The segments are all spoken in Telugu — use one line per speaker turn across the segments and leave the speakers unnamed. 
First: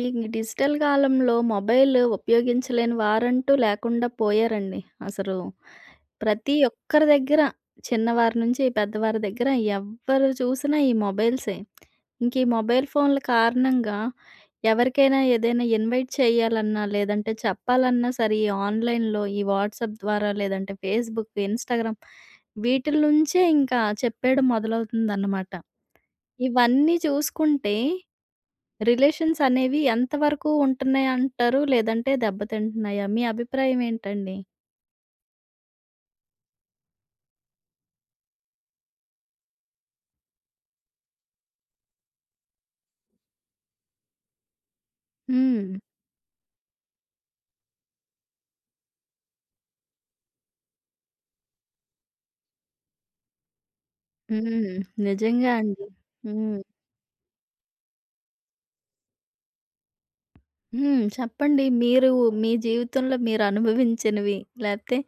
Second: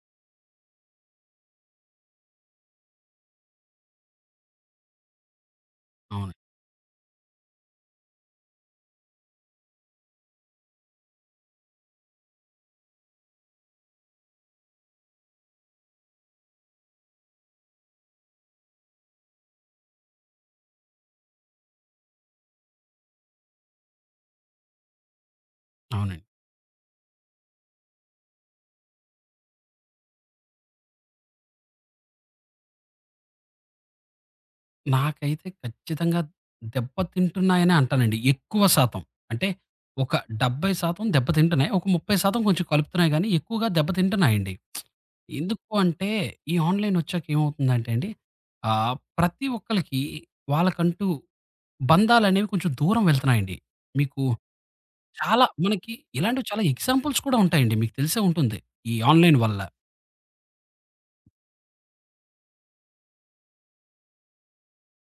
ఈ డిజిటల్ కాలంలో మొబైల్ ఉపయోగించలేని వారంటూ లేకుండా పోయారండి. అసలు
అవును.
ప్రతి ఒక్కరి దగ్గర చిన్నవారి నుంచి పెద్దవారి దగ్గర ఎవ్వరు చూసినా ఈ మొబైల్సే. ఇంక ఈ మొబైల్ ఫోన్‌ల కారణంగా ఎవరికైనా ఏదైనా ఇన్వైట్ చేయాలన్నా, లేదంటే చెప్పాలన్నా సరే ఈ ఆన్‌లైన్‌లో ఈ వాట్సాప్ ద్వారా లేదంటే ఫేస్‌బుక్, ఇన్‌స్టాగ్రామ్ వీటిల నుంచే ఇంకా చెప్పేయడం మొదలవుతుందన్నమాట.
అవునండి.
ఇవన్నీ చూసుకుంటే రిలేషన్స్ అనేవి ఎంతవరకు ఉంటున్నాయి అంటారు? లేదంటే దెబ్బతింటున్నాయా? మీ అభిప్రాయం ఏంటండి?
నాకైతే ఖచ్చితంగా దెబ్బతింటున్నాయనే అంటానండి. ఎక్కువ శాతం. అంటే ఒక 70% దెబ్బతింటున్నాయి. ఒక 30% కొంచెం కలుపుతున్నాయి గానీ, ఎక్కువగా దెబ్బతింటున్నాయండి. ఎందుకు
హ్మ్.
అంటే ఈ ఆన్‌లైన్ ఒచ్చాక ఏమవుతుందంటే అండి, ప్రతి ఒక్కళ్ళకి వాళ్ళకంటూ బంధాలనేవి కొంచెం దూరం వెళ్తున్నాయండి. మీకు
హ్మ్.
చాలా
నిజంగా అండి.
మనకి ఇలాంటివి
హ్మ్.
చాలా ఎగ్జాంపుల్స్ కూడా ఉంటాయండి. మీకు తెలిసే ఉంటుంది. ఈ ఆన్‌లైన్ వల్ల.
హ్మ్. చెప్పండి. మీరు మీ జీవితంలో మీరు అనుభవించినవి, లేతే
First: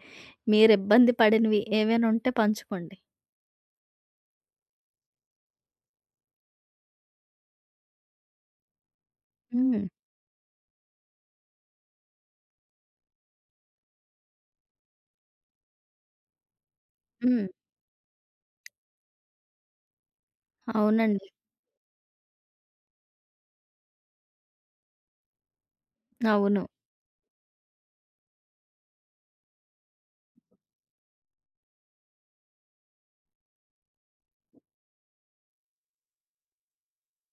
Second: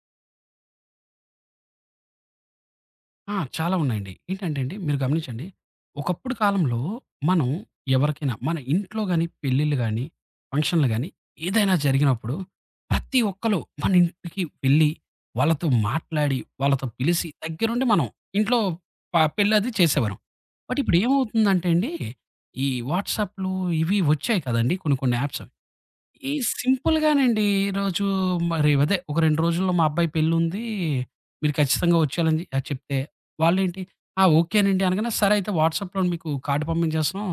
మీరు ఇబ్బంది పడినవి ఏవైనా ఉంటే పంచుకోండి.
ఆ! చాలా ఉన్నాయండి. ఏంటంటే అండి, మీరు గమనించండి. ఒకప్పుడు కాలంలో మనం ఎవరికైనా మన ఇంట్లో గాని, పెళ్ళిళ్ళు
హ్మ్.
గాని, ఫంక్షన్‌లు గాని ఏదైనా జరిగినప్పుడు ప్రతి ఒక్కళ్ళు మన ఇంటికి వెళ్ళి, వాళ్ళతో మాట్లాడి, వాళ్ళతో పిలిసి
హ్మ్.
దగ్గరుండి మనం ఇంట్లో పెళ్లది చేసేవారం. బట్ ఇప్పుడు
అవునండి.
ఏమవుతుందంటే అండి, ఈ వాట్సాప్‌లు ఇవి వచ్చాయి కదండీ! కొన్ని కొన్ని యాప్స్. ఈ
అవును.
సింపుల్‌గానండి. ఈరోజు మరి అదే ఒక 2 రోజుల్లో మా అబ్బాయి పెళ్లుంది. మీరు ఖచ్చితంగా వచ్చేయాలని చెప్తే వాళ్ళేంటి, "ఆ! ఓకేనండి" అనగానే, "సరే అయితే వాట్సాప్‌లో మీకు కార్డ్ పంపించేస్తున్నాం.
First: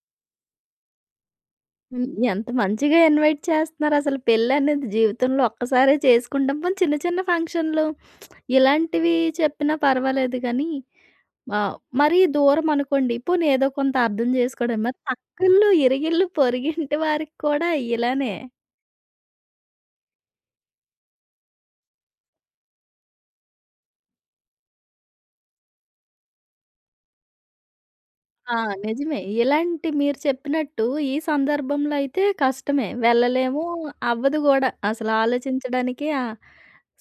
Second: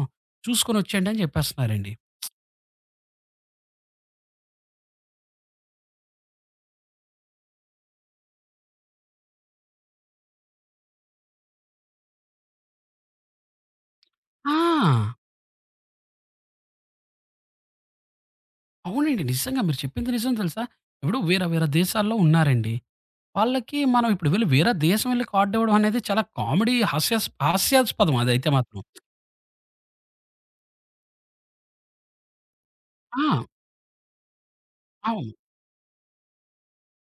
చూసుకొని వచ్చేయండి" అని చెప్పేస్తున్నారండి.
హ్మ్. ఎంత మంచిగా ఇన్వైట్ చేస్తున్నారు అసలు పెళ్లనేది జీవితంలో ఒక్కసారే చేసుకుంటాం. పోనీ చిన్న చిన్న ఫంక్షన్‌లు ఇలాంటివి చెప్పినా పర్వాలేదు గానీ, ఆహ్, మరీ దూరం అనుకోండి పోనీ ఏదో కొంత అర్థం చేసుకోవడం. మరి
ఆ!
పక్కిళ్ళు, ఇరిగిళ్ళు, పొరుగింటి వారికి కూడా ఇలానే.
అవునండి. నిజంగా మీరు చెప్పింది నిజం తెలుసా? ఇప్పుడు వేరే వేరే దేశాల్లో ఉన్నారండి. వాళ్ళకి మనం ఇప్పుడు వెళ్లి వేరే దేశం వెళ్లి కార్డ్ ఇవ్వడం అనేది చాలా కామెడీ హాస్యాస్పదం అదైతే
ఆ!
మాత్రం.
నిజమే. ఇలాంటి మీరు చెప్పినట్టు ఈ సందర్భంలో అయితే కష్టమే.
ఆ!
వెళ్ళలేము, అవ్వదు గూడా. అసలు
అవును.
ఆలోచించడానికి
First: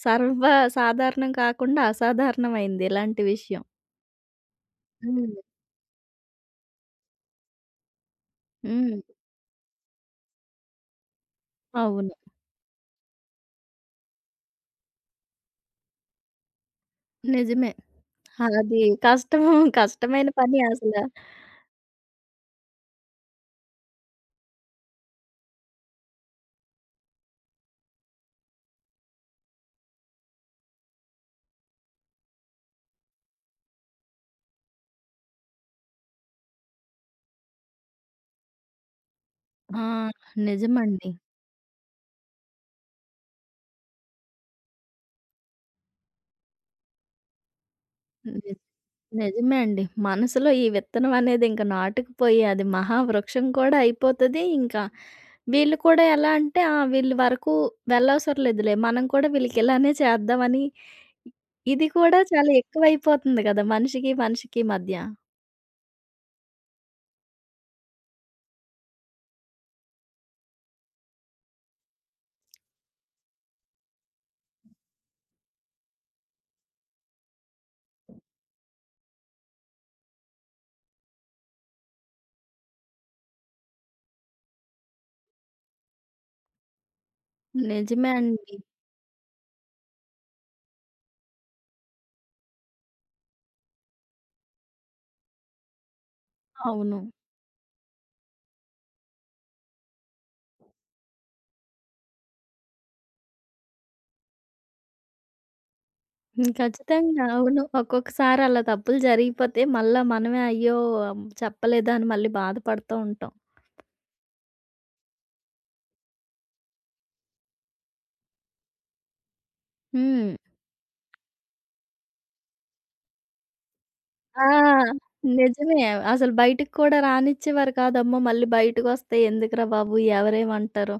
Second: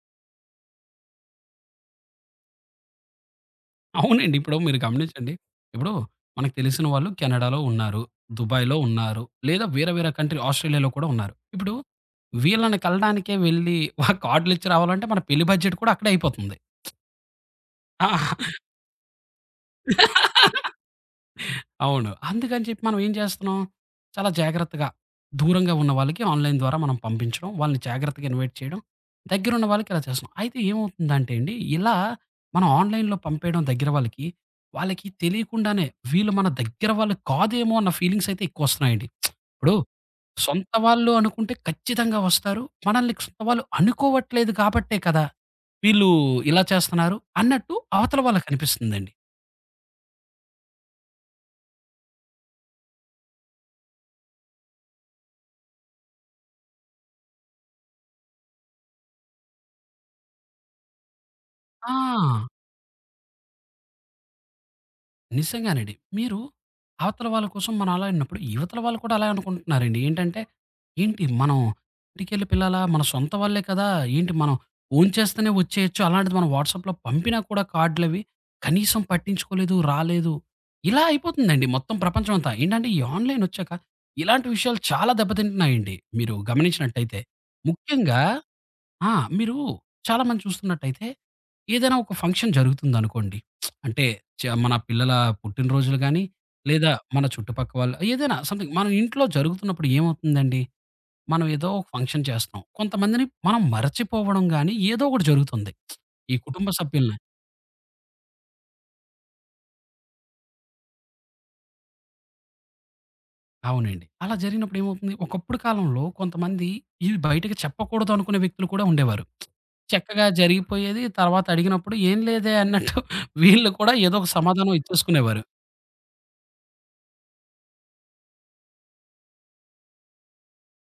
సర్వ సాధారణం కాకుండా అసాధారణమైంది ఇలాంటి విషయం.
అవునండి. ఇప్పుడు మీరు
హ్మ్.
గమనించండి. ఇప్పుడు మనకు తెలిసిన వాళ్ళు కెనడాలో ఉన్నారు. దుబాయ్‌లో
హ్మ్.
ఉన్నారు. లేదా వేరే వేరే కంట్రీ ఆస్ట్రేలియాలో కూడా ఉన్నారు. ఇప్పుడు
అవును.
వీళ్ళని కలడానికే వెళ్లి, వాళ్ళకి కార్డ్‌లిచ్చి రావాలంటే మన పెళ్లి బడ్జెట్ కూడా అక్కడే అయిపోతుంది.
నిజమే. అది కష్టం కష్టమైన
ఆ!
పని అసల.
అవును. అందుకని చెప్పి మనం ఏం చేస్తున్నాం, చాలా జాగ్రత్తగా దూరంగా ఉన్న వాళ్ళకి ఆన్‌లైన్ ద్వారా మనం పంపించడం, వాళ్ళని జాగ్రత్తగా ఇన్వైట్ చేయడం, దగ్గరున్న వాళ్ళకి ఇలా చేస్తున్నాం. అయితే ఏమవుతుందంటే అండి, ఇలా మనం ఆన్‌లైన్‌లో పంపేయడం దగ్గర వాళ్ళకి, వాళ్ళకి తెలియకుండానే వీళ్ళు మన దగ్గర వాళ్ళు కాదేమో అన్న ఫీలింగ్స్ అయితే ఎక్కువొస్తున్నాయండి. ఇప్పుడు
ఆ!
సొంత వాళ్ళు
నిజమండి.
అనుకుంటే ఖచ్చితంగా వస్తారు. మనల్ని సొంత వాళ్ళు అనుకోవట్లేదు కాబట్టే కదా! వీళ్ళు ఇలా చేస్తున్నారు అన్నట్టు అవతల
ని
వాళ్ళకనిపిస్తుందండి.
నిజమే అండి. మనసులో ఈ విత్తనం అనేది ఇంక నాటుకుపోయి అది మహావృక్షం కూడా అయిపోతది. ఇంకా వీళ్ళు కూడా ఎలా అంటే, ఆ! వీళ్ళ వరకు వెళ్ళవసరం లేదులే. మనం కూడా వీళ్ళకి ఇలానే చేద్దామని ఇది
ఆ!
కూడా చాలా ఎక్కువైపోతుంది కదా! మనిషికి, మనిషికి మధ్య.
నిజంగానండి. మీరు అవతల వాళ్ళ కోసం మనం అలా అన్నప్పుడు, యువతల వాళ్ళు కూడా అలాగే అనుకుంటున్నారండి. ఏంటంటే, ఏంటి మనం ఇంటికెళ్ళి పిల్లాలా? మన సొంత వాళ్ళే కదా! ఏంటి మనం ఓన్ చేస్తేనే వచ్చేయొచ్చు. అలాంటిది మనం వాట్సాప్‌లో పంపినా కూడా కార్డులవి కనీసం పట్టించుకోలేదు, రాలేదు. ఇలా అయిపోతుందండి మొత్తం ప్రపంచం అంతా. ఏంటంటే, ఈ ఆన్‌లైన్ వచ్చాక ఇలాంటి విషయాలు చాలా దెబ్బతింటున్నాయండి. మీరు గమనించినట్టయితే.
నిజమే
ముఖ్యంగా
అండి.
ఆ! మీరు చాలామంది చూస్తున్నట్టయితే, ఏదైనా ఒక ఫంక్షన్ జరుగుతుందనుకోండి. అంటే మన పిల్లల పుట్టినరోజులు గానీ, లేదా
అవును.
మన చుట్టుపక్క వాళ్ళు ఏదైనా సమ్‌థింగ్ మన ఇంట్లో జరుగుతున్నప్పుడు ఏమవుతుందండి? మనం ఏదో ఒక ఫంక్షన్ చేస్తున్నాం. కొంతమందిని మనం మరచిపోవడం గానీ, ఏదో ఒకటి జరుగుతుంది. ఈ
హ్మ్.
కుటుంబ సభ్యుల్ని
ఖచ్చితంగా. అవును. ఒక్కొక్కసారి అలా తప్పులు జరిగిపోతే మళ్ళా మనమే అయ్యో! చెప్పలేదా అని మళ్ళీ బాధపడుతూ ఉంటాం.
అవునండి. అలా జరిగినప్పుడు ఏమవుతుంది? ఒకప్పుడు కాలంలో కొంతమంది ఇవి బయటకి చెప్పకూడదు అనుకునే వ్యక్తులు కూడా ఉండేవారు. చక్కగా
హ్మ్.
జరిగిపోయేది. తర్వాత అడిగినప్పుడు, "ఏం లేదే" అన్నట్టు వీళ్ళు కూడా ఏదో ఒక
ఆ!
సమాధానం ఇచ్చేసుకునేవారు.
నిజమే. అసలు బయటికి కూడా రానిచ్చేవారు కాదమ్మా! మళ్ళీ బయటకొస్తే ఎందుకురా బాబు! ఎవరేమంటారో!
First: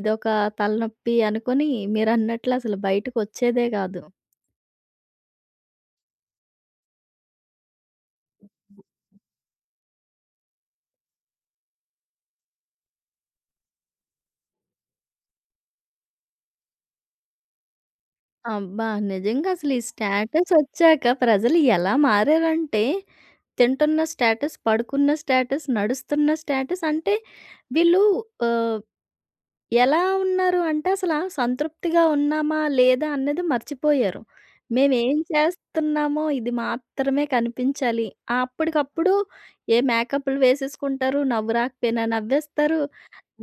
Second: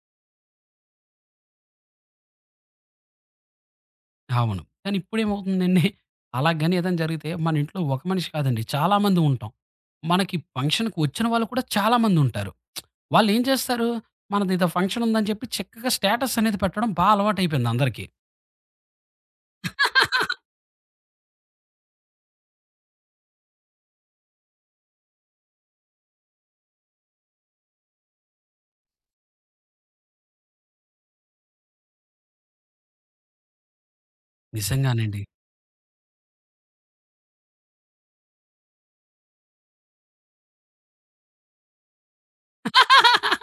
ఇదొక తలనొప్పి అనుకుని మీరన్నట్లు అసలు బయటకొచ్చేదే కాదు.
అవును. కానీ ఇప్పుడేమవుతుందండి, అలాగని ఏదైనా జరిగితే మన ఇంట్లో ఒక మనిషి కాదండి చాలా మంది ఉంటాం. మనకి ఫంక్షన్‌కి వచ్చిన వాళ్ళు కూడా చాలా మందుంటారు. వాళ్ళేం చేస్తారు, మనదేదో ఫంక్షన్ ఉందని చెప్పి చక్కగా స్టేటస్ అనేది పెట్టడం అలవాటైపోయింది అందరికీ.
అబ్బా! నిజంగా అసలు ఈ స్టేటస్ ఒచ్చాక ప్రజలు ఎలా మారారంటే, తింటున్న స్టేటస్, పడుకున్న స్టేటస్, నడుస్తున్న స్టేటస్ అంటే వీళ్ళు ఆహ్ ఎలా ఉన్నారు అంటే అసలా సంతృప్తిగా ఉన్నామా? లేదా? అన్నది మర్చిపోయారు. మేమేం
నిజంగానండి.
చేస్తున్నామో ఇది మాత్రమే కనిపించాలి. అప్పటికప్పుడు ఏ మేకప్‌లు వేసేసుకుంటారు. నవ్వు రాకపోయినా నవ్వేస్తారు.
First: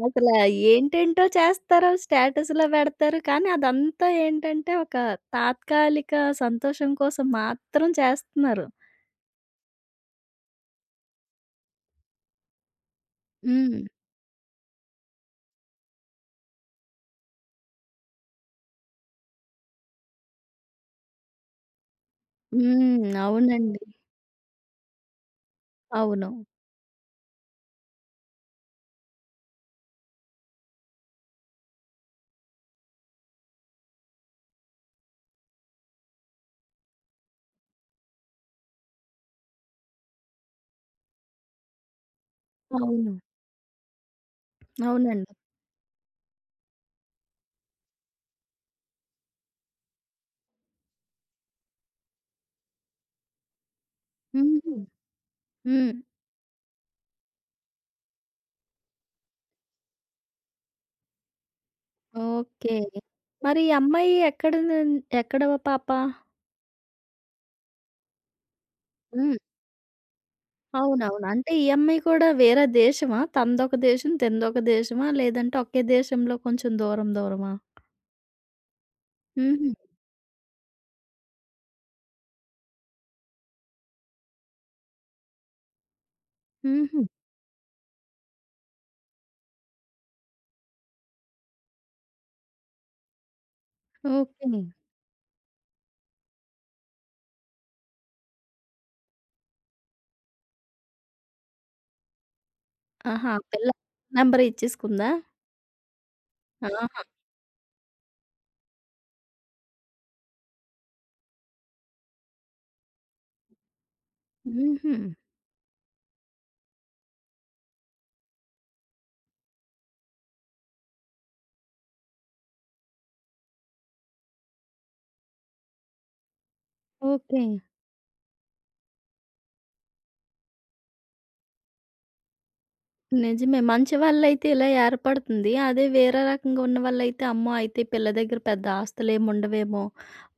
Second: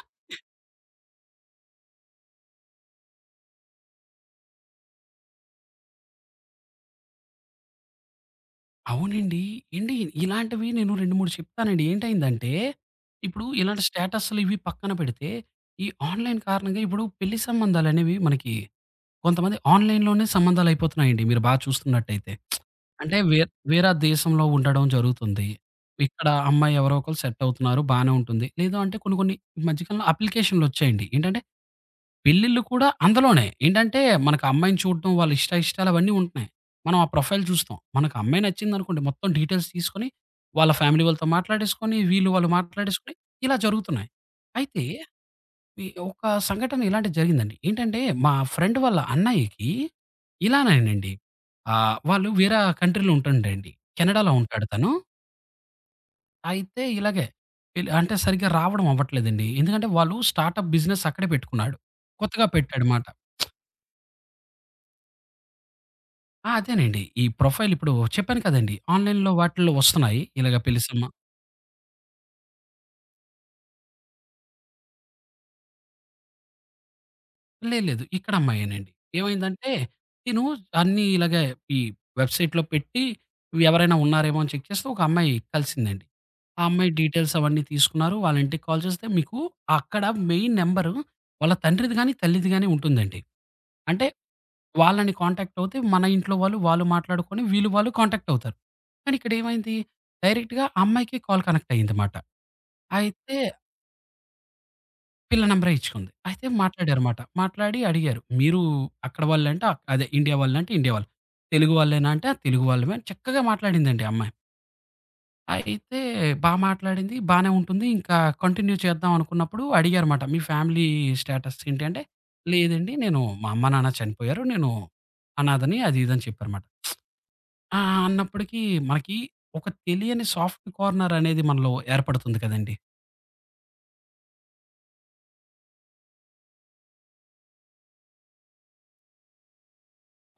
అసల ఏంటేంటో చేస్తారు. స్టేటస్‌లో పెడతారు. కానీ అదంతా ఏంటంటే ఒక తాత్కాలిక సంతోషం కోసం మాత్రం చేస్తున్నారు.
అవునండి. ఏండి ఇలాంటివి నేను 2, 3 చెప్తానండి. ఏంటయిందంటే, ఇప్పుడు
హ్మ్.
ఇలాంటి స్టేటస్‌లు ఇవి పక్కన పెడితే, ఈ ఆన్‌లైన్ కారణంగా ఇప్పుడు పెళ్లి సంబంధాలనేవి మనకి కొంతమంది ఆన్‌లైన్‌లోనే సంబంధాలయిపోతున్నాయండి. మీరు బా చూస్తున్నట్టయితే.
హ్మ్.
అంటే
అవునండి.
వేరే దేశంలో ఉండడం జరుగుతుంది. ఇక్కడ
అవును.
అమ్మాయి ఎవరో ఒకళ్ళు సెట్ అవుతున్నారు. బానే ఉంటుంది. లేదు అంటే కొన్ని కొన్ని ఈ మధ్య కాలంలో అప్లికేషన్‌లొచ్చాయండి. ఏంటంటే పెళ్ళిళ్ళు కూడా అందులోనే. ఏంటంటే మనకు అమ్మాయిని చూడడం, వాళ్ళ ఇష్టాయిష్టాలు అవన్నీ ఉంటున్నాయి. మనం ఆ ప్రొఫైల్ చూస్తాం. మనకు అమ్మాయి నచ్చిందనుకోండి మొత్తం డీటెయిల్స్ తీసుకొని, వాళ్ళ ఫ్యామిలీ వాళ్ళతో మాట్లాడేసుకొని, వీళ్ళు వాళ్ళు
అవును.
మాట్లాడేసుకొని ఇలా జరుగుతున్నాయి. అయితే
అవునండి.
ఈ ఒక సంఘటన ఇలాంటిది జరిగిందండి. ఏంటంటే, మా ఫ్రెండ్ వాళ్ళ అన్నయ్యకి ఇలానేనండి. వాళ్ళు వేరే కంట్రీలో ఉంటుండండి. కెనడాలో ఉంటాడు
హుహు.
తను.
హ్మ్.
అయితే ఇలాగే అంటే సరిగ్గా రావడం అవ్వట్లేదండి. ఎందుకంటే, వాళ్ళు స్టార్టప్ బిజినెస్ అక్కడే పెట్టుకున్నాడు. కొత్తగా
ఓకే.
పెట్టాడుమాట.
మరి ఈ అమ్మాయి ఎక్కడ ఎక్కడ పాప?
ఆ! అదేనండి. ఈ ప్రొఫైల్ ఇప్పుడు చెప్పాను కదండీ! ఆన్‌లైన్‌లో
హ్మ్.
వాటిల్లో వస్తున్నాయి. ఇలాగ పెలిసమ్మ
అవునవును. అంటే ఈ అమ్మాయి కూడా వేరే దేశమా? తనదొక దేశం, తనదొక దేశమా? లేదంటే ఒకే దేశంలో కొంచెం దూరం దూరమా?
లేదు లేదు. ఇక్కడ అమ్మాయేనండి.
హుహు.
ఏమైందంటే తిను అన్నీ ఇలాగే ఈ వెబ్‌సైట్‌లో పెట్టి ఎవరైనా ఉన్నారేమో అని చెక్ చేస్తే ఒక అమ్మాయి కలిసిందండి. ఆ అమ్మాయి
హుహు.
డీటెయిల్స్ అవన్నీ తీసుకున్నారు. వాళ్ళ ఇంటికి కాల్ చేస్తే మీకు అక్కడ మెయిన్ నంబరు వాళ్ళ తండ్రిది గాని, తల్లిది గాని ఉంటుందండి. అంటే
ఓకే.
వాళ్ళని కాంటాక్ట్ అవుతే మన ఇంట్లో వాళ్ళు, వాళ్ళు మాట్లాడుకొని వీళ్ళు వాళ్ళు కాంటాక్ట్ అవుతారు. కానీ ఇక్కడేమైంది డైరెక్ట్‌గా ఆ అమ్మాయికే కాల్ కనెక్ట్ అయ్యిందమాట.
ఆహా!
అయితే
ఆ పిల్ల నెంబర్ ఇచ్చేసుకుందా?
పిల్ల నంబరే ఇచ్చుకుంది. అయితే
ఆహా!
మాట్లాడారమాట. మాట్లాడి అడిగారు. "మీరు అక్కడ వాళ్ళంటే అదే ఇండియా వాళ్ళంటే ఇండియా వాళ్ళు. తెలుగు వాళ్ళేనా?" అంటే, "ఆ! తెలుగు వాళ్ళమే" అని చక్కగా మాట్లాడిందండి ఆ అమ్మాయి.
హుహు.
అయితే బా మాట్లాడింది. బానే ఉంటుంది. ఇంకా కంటిన్యూ చేద్దాం అనుకున్నప్పుడు అడిగారుమాట. "మీ ఫ్యామిలీ స్టేటస్ ఏంటి?" అంటే, "లేదండి. నేను మా అమ్మ, నాన్న చనిపోయారు. నేను అనాథని" అది ఇది అని చెప్పారుమాట.
ఓకే.
ఆ! అన్నప్పటికి మనకి ఒక తెలియని సాఫ్ట్ కార్నర్ అనేది మనలో ఏర్పడుతుంది కదండీ!
నిజమే. మంచి వాళ్ళైతే ఇలా ఏర్పడుతుంది. అదే వేరే రకంగా ఉన్న వాళ్ళైతే, అమ్మో! అయితే పిల్ల దగ్గర పెద్ద ఆస్తులేముండవేమో,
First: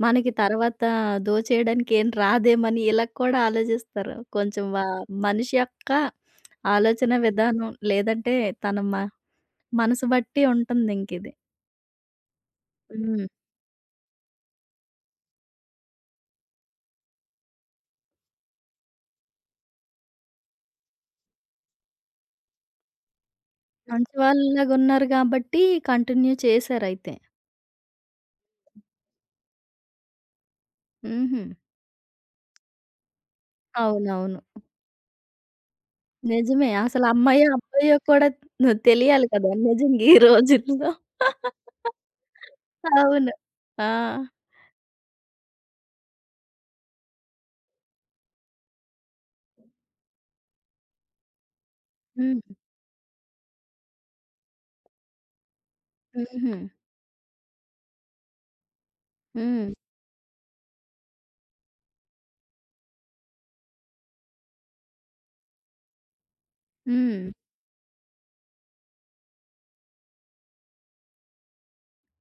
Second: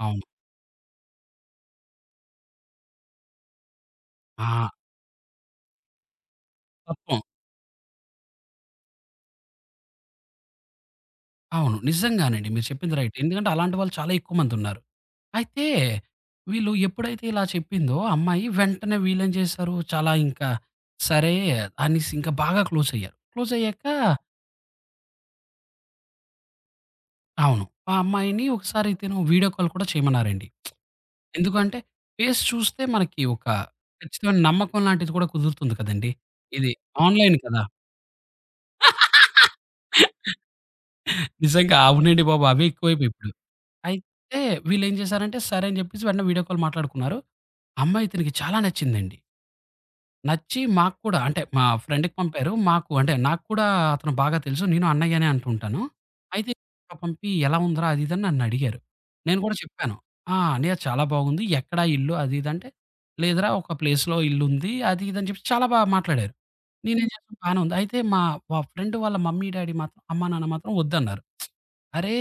అవును.
మనకి తర్వాత దోచేయడానికి ఏం రాదేమని ఇలా కూడా ఆలోచిస్తారు. కొంచెం
ఆ!
వా మనిషి యొక్క ఆలోచన
తత్వం.
విధానం లేదంటే తన మనసు బట్టి ఉంటుందింకిది.
అవును. నిజంగానండి. మీరు చెప్పింది రైట్.
హ్మ్.
ఎందుకంటే అలాంటి వాళ్ళు చాలా ఎక్కువ మందున్నారు. అయితే వీళ్ళు ఎప్పుడైతే ఇలా చెప్పిందో అమ్మాయి వెంటనే వీళ్ళేం చేశారు, చాలా ఇంకా సరే అనేసి ఇంకా బాగా క్లోజయ్యారు. క్లోజయ్యాక
మంచి వాళ్ళలాగున్నారు గాబట్టి కంటిన్యూ చేశారైతే.
అవును. ఆ అమ్మాయిని ఒకసారి వీడియో కాల్ కూడా చేయమన్నారండి.
హుహు.
ఎందుకంటే ఫేస్ చూస్తే మనకి ఒక ఖచ్చితమైన
అవునవును.
నమ్మకం లాంటిది కూడా కుదురుతుంది కదండీ!
నిజమే.
ఇది
అసలు
ఆన్‌లైన్
అమ్మాయో,
కదా!
అబ్బాయో కూడా తెలియాలి కదా! నిజంగా ఈ రోజుల్లో.
నిజంగా అవునండి బాబు. అవే ఎక్కువైపోయాయి ఇప్పుడు.
అవును. ఆ!
అయితే వీళ్ళేం చేశారంటే సరే అని చెప్పేసి వెంటనే వీడియో కాల్ మాట్లాడుకున్నారు. అమ్మాయి ఇతనికి చాలా నచ్చిందండి. నచ్చి మాకు కూడా అంటే మా ఫ్రెండ్‌కి
హ్మ్.
పంపారు. మాకు అంటే నాకు కూడా అతను బాగా తెలుసు. నేను అన్నయ్య అనే అంటూ ఉంటాను. అయితే
హుహు.
పంపి ఎలా ఉందిరా? అది ఇది అని నన్నడిగారు. నేను కూడా
హ్మ్.
చెప్పాను. "ఆ! అన్నయ్య చాలా బాగుంది. ఎక్కడ ఇల్లు?" అది ఇది అంటే, "లేదురా ఒక ప్లేస్‌లో ఇల్లుంది." అది ఇది అని చెప్పి చాలా బాగా మాట్లాడారు. నేనేం హ్మ్.
హ్మ్.
చేశాను బానే ఉంది. అయితే మా మా ఫ్రెండ్ వాళ్ళ మమ్మీ, డ్యాడీ మాత్రం అమ్మా, నాన్న మాత్రం వద్దన్నారు. అరే!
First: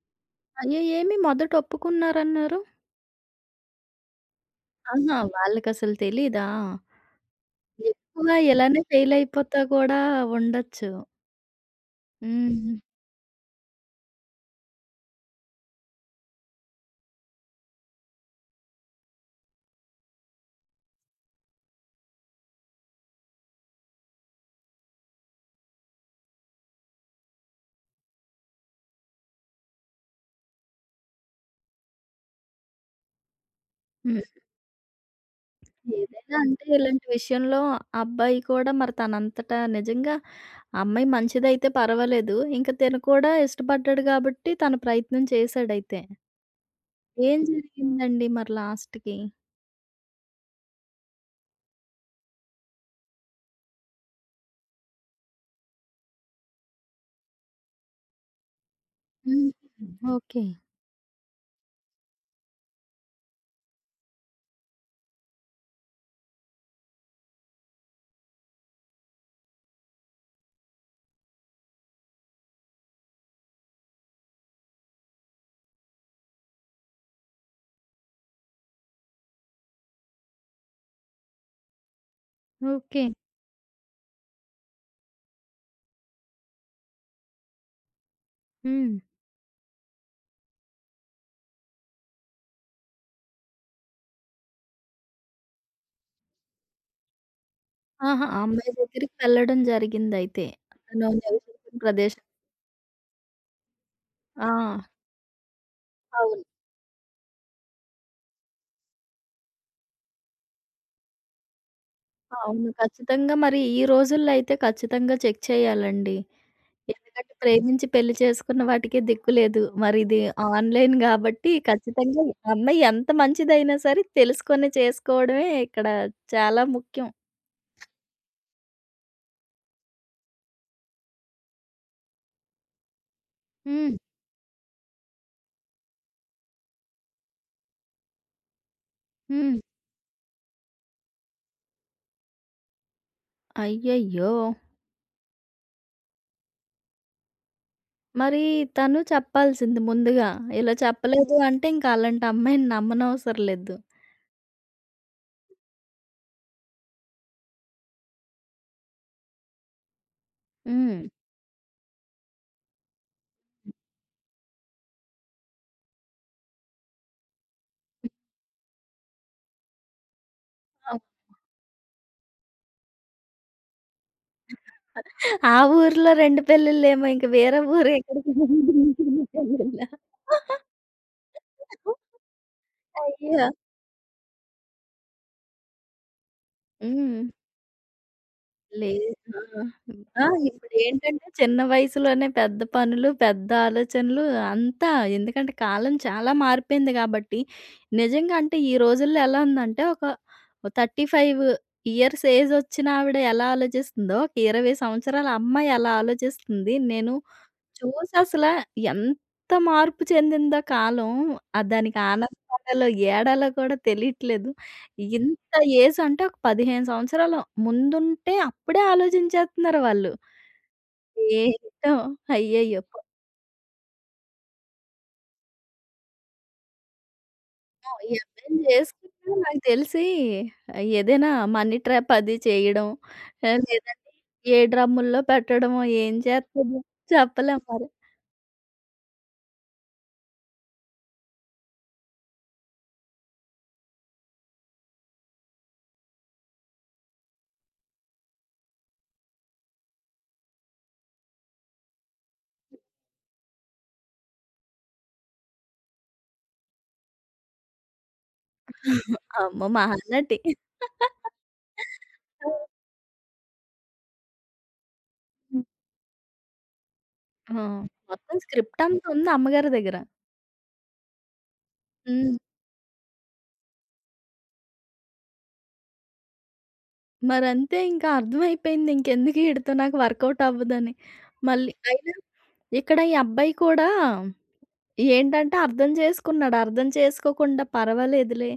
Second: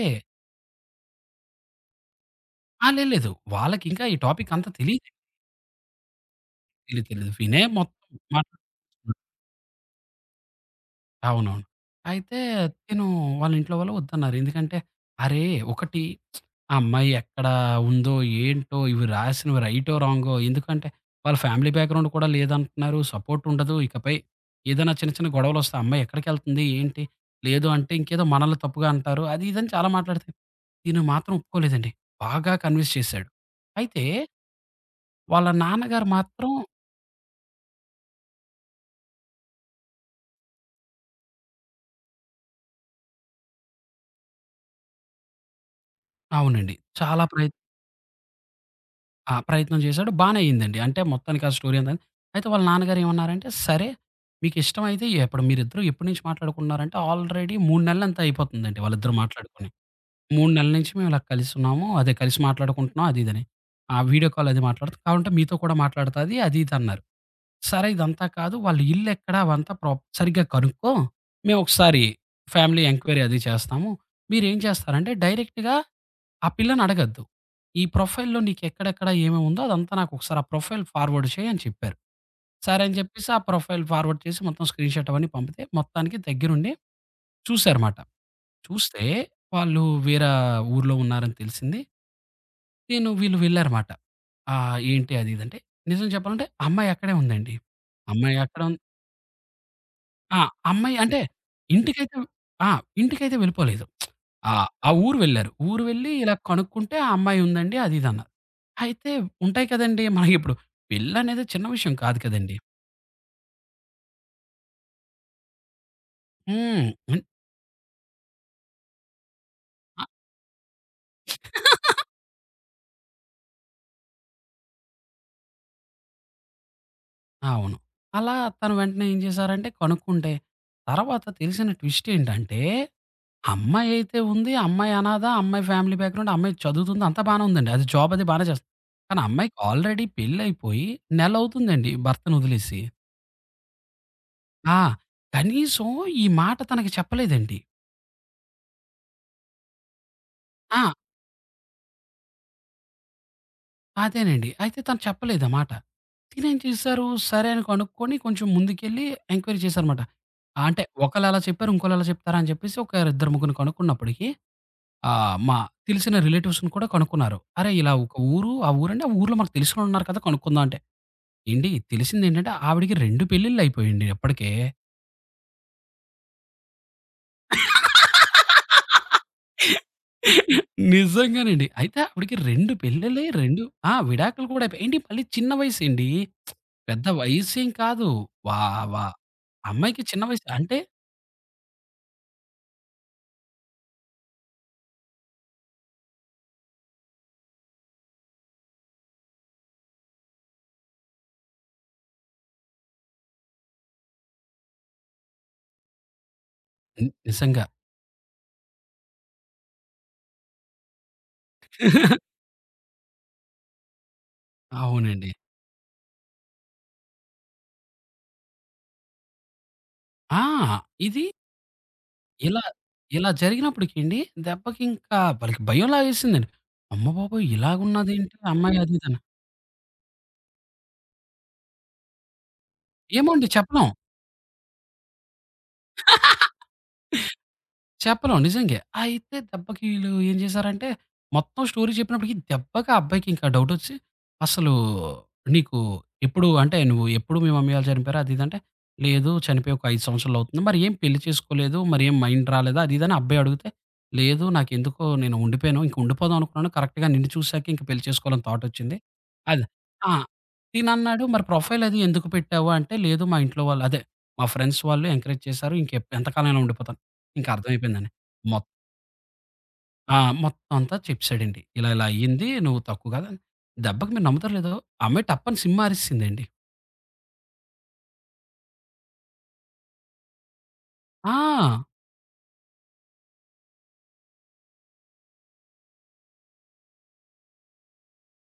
అయ్యో! ఏమి మొదట ఒప్పుకున్నారన్నారు?
ఆ! లేదు లేదు. వాళ్ళకింకా ఈ టాపిక్ అంత తెలీదు.
ఆహా! వాళ్ళకసలు తెలీదా?
తెలీదు తెలీదు. వినే మొత్తం
ఎక్కువ ఇలానే ఫెయిల్
మాట్లాడుకున్నాం.
అయిపోతా కూడా ఉండొచ్చు.
అవునవును. అయితే
హ్మ్.
తిను వాళ్ళ ఇంట్లో వాళ్ళు వద్దన్నారు. ఎందుకంటే, అరే! ఒకటి ఆ అమ్మాయి ఎక్కడ ఉందో, ఏంటో ఇవి రాసినవి రైటో, రాంగో ఎందుకంటే, వాళ్ళ ఫ్యామిలీ బ్యాక్‌గ్రౌండ్ కూడా లేదంటున్నారు. సపోర్ట్ ఉండదు. ఇకపై ఏదైనా చిన్న చిన్న గొడవలొస్తే ఆ అమ్మాయి ఎక్కడికెళ్తుంది? ఏంటి? లేదు అంటే ఇంకేదో మనల్ని తప్పుగా అంటారు. అది ఇది అని చాలా మాట్లాడితే, మాత్రం ఒప్పుకోలేదండి. బాగా కన్విన్స్ చేశాడు. అయితే
హ్మ్.
వాళ్ళ నాన్నగారు
ఏదైనా
మాత్రం
అంటే ఇలాంటి విషయంలో అబ్బాయి కూడా మరి తనంతట నిజంగా అమ్మాయి మంచిదైతే పర్వాలేదు. ఇంక తిను కూడా ఇష్టపడ్డాడు గాబట్టి తన ప్రయత్నం చేశాడైతే.
అవునండి. చాలా
ఏం
ప్రయత్
జరిగిందండి మరి లాస్ట్‌కి?
ఆ! ప్రయత్నం చేశాడు. బానే అయిందండి. అంటే మొత్తానికి ఆ స్టోరీ అంతా అయితే వాళ్ళ నాన్నగారు ఏమన్నారంటే, "సరే మీకిష్టమైతే ఇప్పుడు మీరిద్దరూ ఎప్పటి నుంచి మాట్లాడుకుంటున్నారంటే ఆల్రెడీ 3 నెలలు ఎంతో అయిపోతుందండి వాళ్ళిద్దరూ
హ్మ్.
మాట్లాడుకొని.
ఓకే.
3 నెలల నుంచి మేము ఇలా కలిసున్నాము. అదే కలిసి మాట్లాడుకుంటున్నాం అది ఇదని. ఆ వీడియో కాల్ అది మాట్లాడుతాం. కావాలంటే మీతో కూడా మాట్లాడుతాది" అది ఇది అన్నారు. సరే ఇదంతా కాదు వాళ్ళ ఇల్లెక్కడ అవంతా ప్రాప్ సరిగ్గా కనుక్కో. మేమొకసారి ఫ్యామిలీ ఎంక్వైరీ అది చేస్తాము. మీరేం చేస్తారంటే డైరెక్ట్‌గా ఆ పిల్లనడగద్దు. "ఈ ప్రొఫైల్‌లో నీకెక్కడెక్కడ ఏమేముందో అదంతా నాకొకసారి ఆ ప్రొఫైల్ ఫార్వర్డ్ చెయి" అని చెప్పారు. సరే అని
ఓకే.
చెప్పేసి ఆ ప్రొఫైల్ ఫార్వర్డ్ చేసి మొత్తం స్క్రీన్‌షాట్ అవన్నీ పంపితే మొత్తానికి దగ్గరుండి చూసారుమాట.
హ్మ్.
చూస్తే వాళ్ళు వేరే ఊర్లో ఉన్నారని తెలిసింది. నేను వీళ్ళు వెళ్ళారుమాట. ఏంటి అది ఇది అంటే నిజం చెప్పాలంటే అమ్మాయి అక్కడే ఉందండి.
ఆహా!
అమ్మాయి
ఆ
అక్కడ
అమ్మాయి దగ్గరికి వెళ్ళడం
ఆ!
జరిగిందయితే.
అమ్మాయి
తను
అంటే
నివసించిన
ఇంటికైతే
ప్రదేశం
ఆ! ఇంటికైతే వెళ్ళిపోలేదు.
ఆ!
ఆ! ఆ ఊరు వెళ్లారు. ఊరు వెళ్లి ఇలా
అవును.
కనుక్కుంటే ఆ అమ్మాయి ఉందండి అది ఇది అన్నారు. అయితే ఉంటాయి కదండీ! మనకిప్పుడు పెళ్లనేది చిన్న విషయం కాదు కదండీ!
అవును. ఖచ్చితంగా మరి ఈ రోజుల్లో అయితే ఖచ్చితంగా చెక్ చేయాలండి.
హ్మ్. హ్మ్.
ఎందుకంటే ప్రేమించి పెళ్లి చేసుకున్న వాటికే దిక్కు లేదు. మరి
ఆ!
ఇది ఆన్‌లైన్ గాబట్టి ఖచ్చితంగా అమ్మాయి ఎంత మంచిదైనా సరే తెలుసుకొని చేసుకోవడమే ఇక్కడ చాలా ముఖ్యం.
అవును. అలా తను వెంటనే ఏం చేశారంటే కనుక్కుంటే, తర్వాత తెలిసిన ట్విస్ట్ ఏంటంటే, అమ్మాయి
హ్మ్.
అయితే ఉంది, అమ్మాయి అనాథ, అమ్మాయి ఫ్యామిలీ బ్యాక్‌గ్రౌండ్, అమ్మాయి చదువుతుంది అంతా బానే ఉందండి. అది జాబ్ అది బానే చేస్తుంది. కానీ అమ్మాయికి
హ్మ్.
ఆల్రెడీ పెళ్లయిపోయి నెలవుతుందండి భర్తను వదిలేసి.
అయ్యయ్యో!
ఆ! కనీసం ఈ మాట తనకి చెప్పలేదండి.
మరి తను చెప్పాల్సింది ముందుగా. ఇలా
ఆ!
చెప్పలేదు అంటే ఇంక అలాంటి అమ్మాయిని నమ్మనవసరం లేదు.
అదేనండి. అయితే తను చెప్పలేదు ఆ మాట. చేశారు, సరే అని కనుక్కొని కొంచెం ముందుకెళ్ళి ఎంక్వైరీ చేశారనమాట. అంటే
హ్మ్.
ఒకళ్ళు అలా చెప్పారు, ఇంకోళ్ళు అలా చెప్తారా అని చెప్పేసి ఒక ఇద్దరు ముగ్గురిని కనుక్కున్నప్పటికి మా తెలిసిన రిలేటివ్స్‌ని కూడా కనుక్కున్నారు. అరె! ఇలా ఒక ఊరు, ఆ ఊరంటే ఆ ఊర్లో మనకు తెలిసినోళ్ళు ఉన్నారు కదా! కనుక్కుందాం అంటే, ఏండి తెలిసిందేంటంటే ఆవిడకి 2 పెళ్లిళ్లు అయిపోయాయండి అప్పటికే.
ఆ ఊర్లో 2 పెళ్ళిళ్ళేమో ఇంక వేరే ఊరు ఎక్కడికి పెళ్ళిళ్ళా?
నిజంగానండి. అయితే ఆవిడకి 2 పెళ్ళిళ్ళే,
అయ్యో!
2 ఆ! విడాకులు కూడా అయిపోయాయి. ఏండి మళ్ళీ చిన్న వయసండి. పెద్ద
హ్మ్.
వయసేం కాదు. వా
లే
వా
ఆ!
అమ్మాయికి చిన్న
ఆ!
వయసు. అంటే
ఇప్పుడేంటంటే చిన్న వయసులోనే పెద్ద పనులు, పెద్ద ఆలోచనలు అంతా ఎందుకంటే కాలం చాలా మారిపోయింది గాబట్టి, నిజంగా అంటే ఈ రోజుల్లో ఎలా ఉందంటే ఒక 35 ఇయర్స్ ఏజ్ ఒచ్చిన ఆవిడ ఎలా ఆలోచిస్తుందో, ఒక 20 సంవత్సరాల అమ్మాయి ఎలా ఆలోచిస్తుంది.
హ్మ్.
నేను
నిజంగా.
చూసి అసలా ఎంత మార్పు చెందిందో కాలం. ఆ దానికి ఆనందపడాలో, ఏడాలో కూడా తెలియట్లేదు.
అవునండి.
ఇంత ఏజ్ అంటే ఒక 15 సంవత్సరాల ముందుంటే అప్పుడే ఆలోచించేస్తున్నారు వాళ్ళు.
ఆ! ఇది
ఏంటో
ఇలా
అయ్యయ్యో! పాపం
ఇలా జరిగినప్పటికండి దెబ్బకింకా వాళ్ళకి భయం లాగేసిందండి. అమ్మబాబోయ్!
ఈ
ఇలాగున్నదేంటి
అబ్బాయిని
అమ్మాయి అది ఇదని.
చేసుకున్నా నాకు తెలిసి ఏదైనా మనీ ట్రాప్ అది చేయడం.
ఏమో అండి చెప్పలేం.
లేదంటే ఏ డ్రమ్ముల్లో పెట్టడమో ఏం చేత్తదో చెప్పలేం మరి.
చెప్పలేం నిజంగే. అయితే దెబ్బకి ఈళ్ళు ఏం చేశారంటే, మొత్తం స్టోరీ చెప్పినప్పటికి దెబ్బకి ఆ అబ్బాయికి ఇంకా డౌటొచ్చి, అసలు నీకు ఎప్పుడు అంటే, "నువ్వు ఎప్పుడు మీ మమ్మీ వాళ్ళు చనిపోయారు?" అది ఇది అంటే, "లేదు చనిపోయి ఒక 5 సంవత్సరాలవుతుంది. మరి ఏం పెళ్లి చేసుకోలేదు, మరి ఏం మైండ్ రాలేదా?" అది ఇది అని అబ్బాయి అడిగితే, "లేదు నాకెందుకో నేను ఉండిపోయాను. ఇంక ఉండిపోదాం అనుకున్నాను. కరెక్ట్‌గా నిన్ను చూసాకే ఇంక పెళ్లి చేసుకోవాలని థాటొచ్చింది." అది
అమ్మో!
ఆ!
మహానటి.
తినన్నాడు, "మరి ప్రొఫైల్ అది ఎందుకు
ఆ!
పెట్టావు?" అంటే, "లేదు మా ఇంట్లో వాళ్ళు అదే మా ఫ్రెండ్స్ వాళ్ళు ఎంకరేజ్ చేశారు. ఎంతకాలం ఇలా ఉండిపోతాను." ఇంకా
ఆ!
అర్థమైపోయిందండి.
మొత్తం
మొత్
స్క్రిప్ట్ అంతా ఉంది అమ్మగారి దగ్గర.
ఆ! మొత్తం అంతా చెప్పేసాడండి. ఇలా ఇలా
హ్మ్.
అయ్యింది. నువ్వు తక్కువ కాదు అని. దెబ్బకి మీరు నమ్ముతారో లేదో ఆ అమ్మాయి టప్పని సిమ్ మారేసిందండి.
మరంతే ఇంకా అర్థమైపోయింది ఇంకెందుకు ఈడితో నాకు వర్కౌట్ అవ్వదని.
ఆ!
మళ్ళీ అయినా ఇక్కడ ఈ అబ్బాయి కూడా ఏంటంటే అర్థం చేసుకున్నాడు. అర్థం చేసుకోకుండా పర్వాలేదులే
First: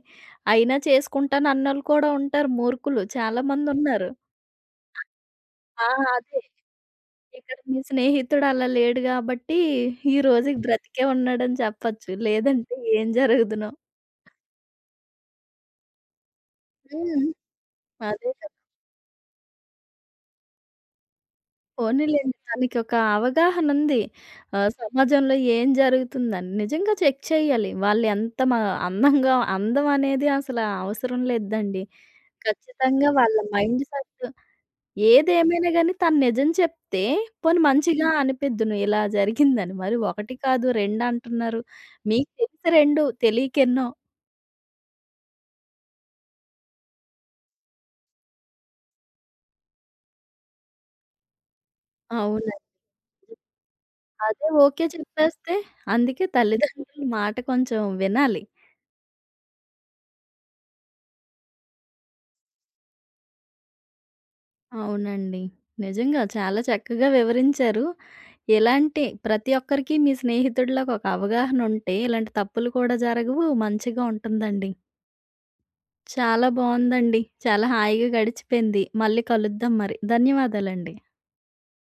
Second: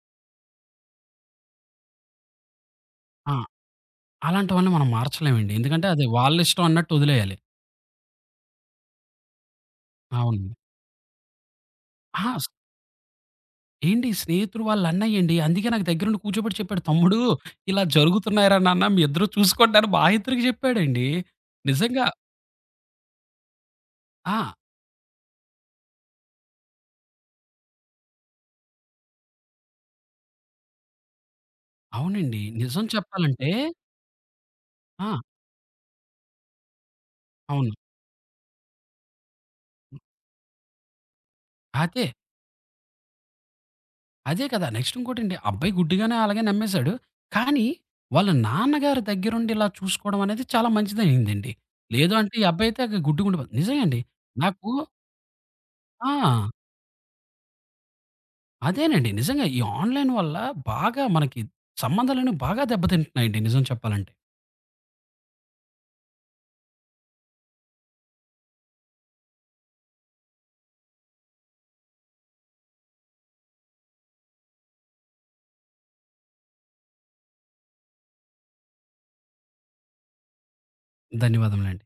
అయినా చేసుకుంటానన్నోళ్ళు కూడా ఉంటారు మూర్ఖులు
ఆ!
చాలామందున్నారు.
అలాంటివన్నీ మనం మార్చలేమండి. ఎందుకంటే
ఆ!
అది వాళ్ళ
అదే.
ఇష్టం అన్నట్టు వదిలేయాలి.
ఇక్కడ మీ స్నేహితుడు అలా లేడు గాబట్టి ఈ
అవునండి.
రోజుకి బ్రతికే ఉన్నాడని చెప్పొచ్చు.
ఆ!
లేదంటే ఏం జరుగుదునో.
ఏండి స్నేహితుడు వాళ్ళ అన్నయ్యండి. అందుకే నాకు దగ్గరుండి కూర్చోబెట్టి చెప్పాడు. తమ్ముడు
హ్మ్.
ఇలా
అదే కదా!
జరుగుతున్నాయిరా నాన్న మీ ఇద్దరు చూసుకోండి అని మా ఇద్దరికి చెప్పాడండి. నిజంగా
పోనీలెండి. తనకొక అవగాహనుంది.
ఆ!
సమాజంలో ఏం జరుగుతుందని. నిజంగా చెక్ చేయాలి. వాళ్ళెంత అందంగా అందం అనేది అసల అవసరం లేదండి.
అవునండి. నిజం
ఖచ్చితంగా వాళ్ళ
చెప్పాలంటే
మైండ్ సెట్
ఆ!
ఏదేమైనా గానీ తను నిజం చెప్తే పోనీ
అవును.
మంచిగా అనిపిద్దును. ఇలా జరిగిందని. మరి 1 కాదు 2 అంటున్నారు.
అదే.
మీకు తెలిసి 2 తెలియకెన్నో.
అదే కదా! నెక్స్ట్ ఇంకోటండి. అబ్బాయి గుడ్డిగానే అలాగే నమ్మేసాడు. కానీ, వాళ్ళ నాన్నగారి దగ్గరుండి ఇలా చూసుకోవడం అనేది చాలా మంచిదయిందండి. లేదు అంటే ఈ
అవునండి.
అబ్బాయి అయితే ఇక గుడ్డిగుండిపోదు. నిజంగా అండి.
అదే
నాకు
ఓకే చెప్పేస్తే
ఆ!
అందుకే తల్లిదండ్రుల మాట కొంచెం వినాలి.
అదేనండి. నిజంగా ఈ ఆన్‌లైన్ వల్ల బాగా మనకి సంబంధాలనేవి బాగా దెబ్బతింటున్నాయండి నిజం చెప్పాలంటే.
అవునండి. నిజంగా చాలా చక్కగా వివరించారు. ఎలాంటి ప్రతి ఒక్కరికి మీ స్నేహితుడిలాగా ఒక అవగాహన ఉంటే ఇలాంటి తప్పులు కూడా జరగవు. మంచిగా ఉంటుందండి. చాలా బావుందండి. చాలా హాయిగా గడిచిపోయింది. మళ్ళీ కలుద్దాం మరి. ధన్యవాదాలండి.
ధన్యవాదములండి.